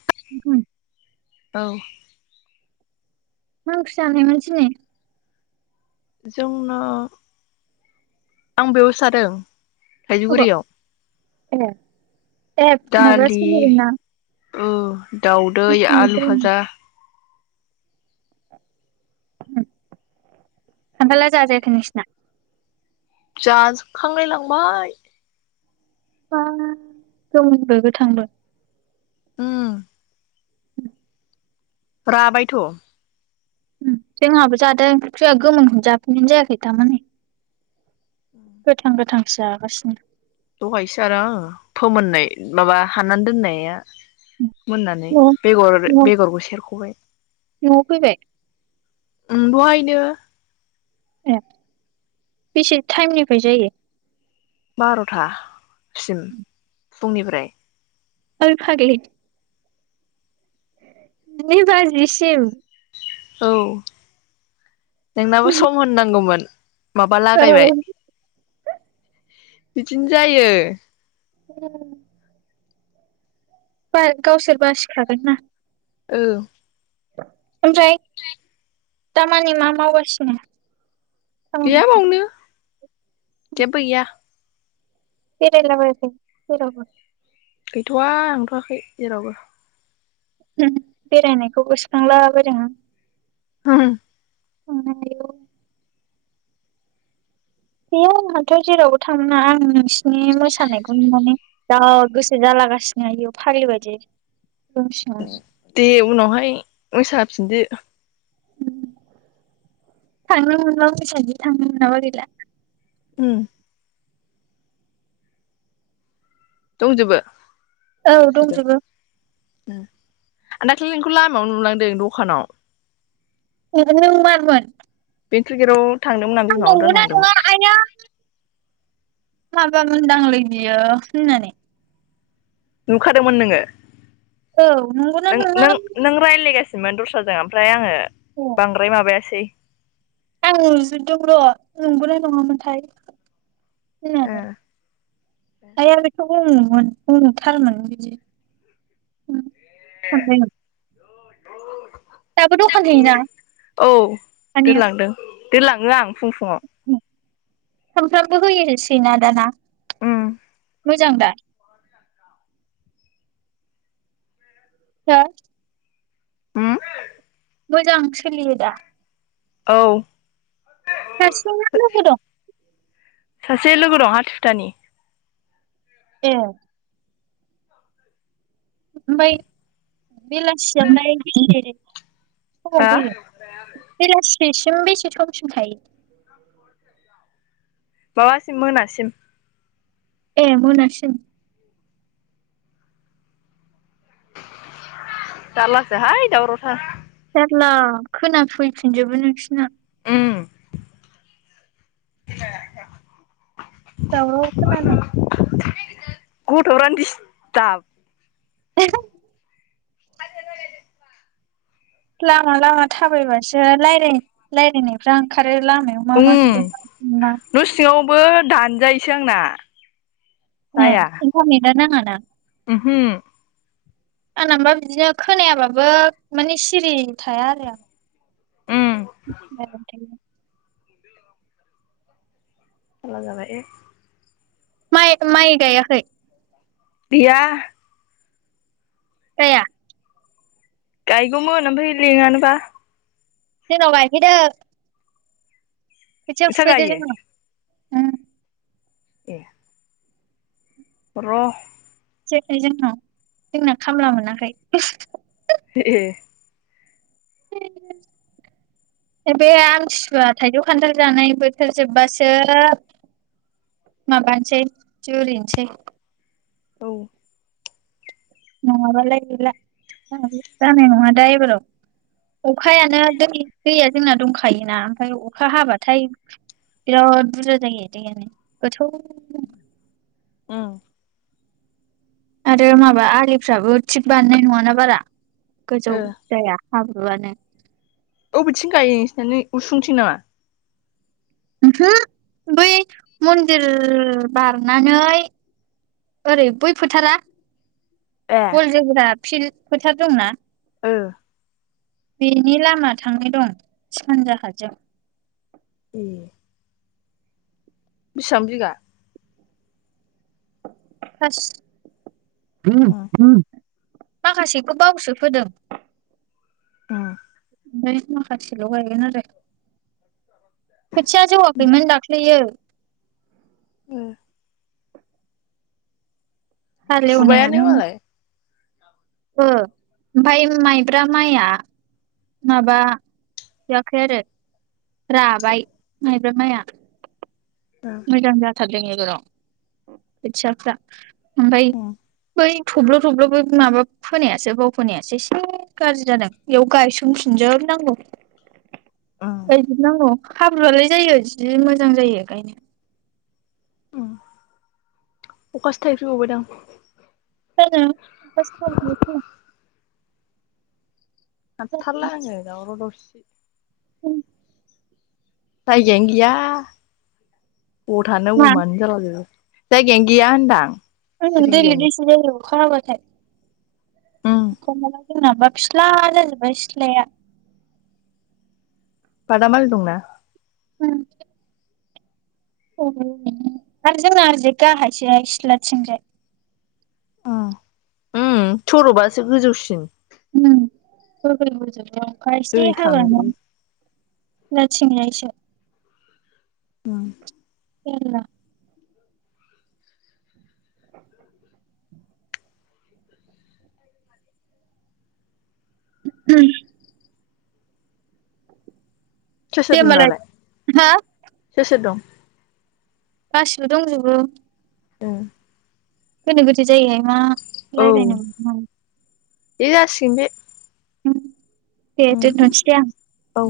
[inaudible] औ। मा ओंख्रि जानायमोन दिनै? जोंन' आं बेयाव सादों [unintelligible] थाइजौगुरियाव ए ए जुनाबा सोलिगोनना। उम। दाउदै आलु फाजा खानथाला जाजायाखै नोंसिना? जाजोबखांलाय लांबाय बा गोमोनबो गोथांबो। उम। राबायथ। जोंहाबो जादों जोंहा गोमोनखौनो जाफेरनाय जायाखै दामानि। गोथां गोथां जागासिनो।। दहायसो आरो आङो फोमोननाय माबा हानानानै दोननाया। मोननानै उम बेगर न' बेगरखौ सेरखबाय। न आव फैबाय। ओम दहायनो। ए बेसे टाइमनिफ्राय जायो। बारथा सिम फुंनिफ्राय ओइ फागलि जिनै बाजिसिम। औ। नोंनाबो सम होननांगौमोन। माबा लागायबाय। औ बिदिनो जायो। लांदां गावसोर बासिखागोन ना। औ ओमफ्राय दामानि मा मावगासिनो। गैया खामानिफ्रा मावनो जेबो गैया। बेरायलायाखै जेरावबो? गैथ'वा लांथ'वाखै जेरावबो। ओम बेरायनायखौ गोसोखांला बायदों आं। बोहोत। ओंहाय आयु बे आंहाथ' जेरावबो थाङा आं नोंसिनि मोसानायखौनो माने जा गोसो जालागासिनो आयाव फाग्लि बायदि। रुम सिङावनो दे उनावहाय मोसाफिनदो। थांनो मोनबा मोसानोसै थांनो मोनाबा गैला। उम। दंजोबो। औ गासिबो दंजोबो। उम आं दाखालि नोंखौ लामायाव नुलांदों दखानाव। ए नों मारमोन? बेन्ट गिर' आं नंगौना नङा आइया। माबा मोनदांलै बियो होननानै नुखादोंमोन नोङो? औ नंगौना नङा? सिमोन दस्राजों ओमफ्राय आङो होनदों। बांद्राय माबायासै आं नुजोबदों र' नंगौ ना नङामोनथाय। ओ होननानै आया बेखौ बुंङोमोन बुंथारमोन बिदि दाबो दखान होयो ना औ आनैया? दोनलांदों दोनलाङो आं। फुं फुङाव सामफ्रामबो होयोसिना दाना? ओम। मोजां दा? हो? होम? मोजां सोलियो दा? औ। हारसिं ना लोगो दं? सासे लोगो दं हाथुथानि। ए। ओमफ्राय बेलासियाव नायनो [unintelligible] हा [unintelligible] बेलासि सिम बेसे समसिम थायो? माबासिम मोनासिम। ए मोना‌सिम। जारलासो हाय दावरावथार। [unintelligible] खोनाफैफिनजोबो नोंसिना। उम। [unintelligible] दावराव खोनादों। गथ'रानो दिसताब [unintelligible] [inaudible] लामा लामा थाबायबासो राय रालायनायफ्रा ओंखार रो लामायाव मा मा नुदों मा मा नुवा बो दानजायोसो आंना। जाया। ओम इन्टारनेटा नाङा [unintelligible] उमहो आंनाबा बिदिनो खोनायाबाबो माने सिरि थाया आरो आं। उम। [unintelligible] जाला जाबाय। माइ माइ गायाखै? गैया। गाया। गायगौमोन ओमफ्राय लिङानोबा। जोंनाव गायफैदो। खोथिया नोंस्रा फुफैदो गायो जोंनाव। उम। ए। र। जेरखाय जोंनाव जोंना खामला मोनाखै। एहे। [unintelligible] औ। नङाबालाय गैला नाङाखो जानाय नङा दा एबाराव अखायानो दै दैया जोंना दंखायोना ओमफ्राय अखा हाबाथाय बिराद बुरजा जायो दैयानो गोथौव। ओं। आरो माबा आलिफ्राबो थिब बानायनाय नङाना बारा। गोजौ ओ जाया। हाब्रु आनो। अबेथिं गायो सिनानै उसुंसै थिं नामा? उमहु बै मन्दिर बारनानै ओरै बै फोथारा। ए फल जोगोनार। फिल फोथार दंना? ओयो। बिनि लामा थांनाय दं सानजाहाजों ए। बिसिबां बिगा? [unintelligible] बास। उम [unintelligible] माखासेखौ बावसो फोदों। उम। ओमफ्राय माखासेल गायगोन आरो खोथिया जौयाखैमोन दाख्लैयो। ए। फुबायानो हालौवनायामोन मालाय ओ ओमफ्राय माइब्रा माइया माबा जाखेरो राबाय माइब्रा माइया उम मोजां जाद थाखें एगराव उम खोथियाफ्रा ओफाय उम बोयै थब्ल थब्ल बो माबा फोनायासो बाव फोनायासो एसे गाज्रि जादों बेयाव गायसनफिनजोबनांगौ उम गायजोब नांगौ हाब्रुआलाय जायो जि मोजां जायो गायनो उम अखासो थायफ्रि बावबायदां [unintelligible] हाथारला आं ओ दावराव दावसि [inaudible] [unintelligible] जायगायानो गोया अ थानो मा उमानि जाल जायगायानो गैया होनदां द सिरियानो दस द [unintelligible] खर गथाय‌। उम खाबा जोंनाबा फस्ला जाजोब्बाय सिथ्लाया। बादामल दंंना उम अ आरोरजारज हाय इसलथिग ओ सरबासो गोजौसिन उम [unintelligible] अखा एसे दै हाब नो थांजोबो [unintelligible] उम [unintelligible] [unintelligible] सोर दे सोर दं होमबालाय दालाय हा सोर सोर दं? गासिबो दंजोबो। औ। गोनो गोथो जायोहाय मा। लायरायनो मा ए सि बेे उम दे दोन्थ'सै दे आं। औ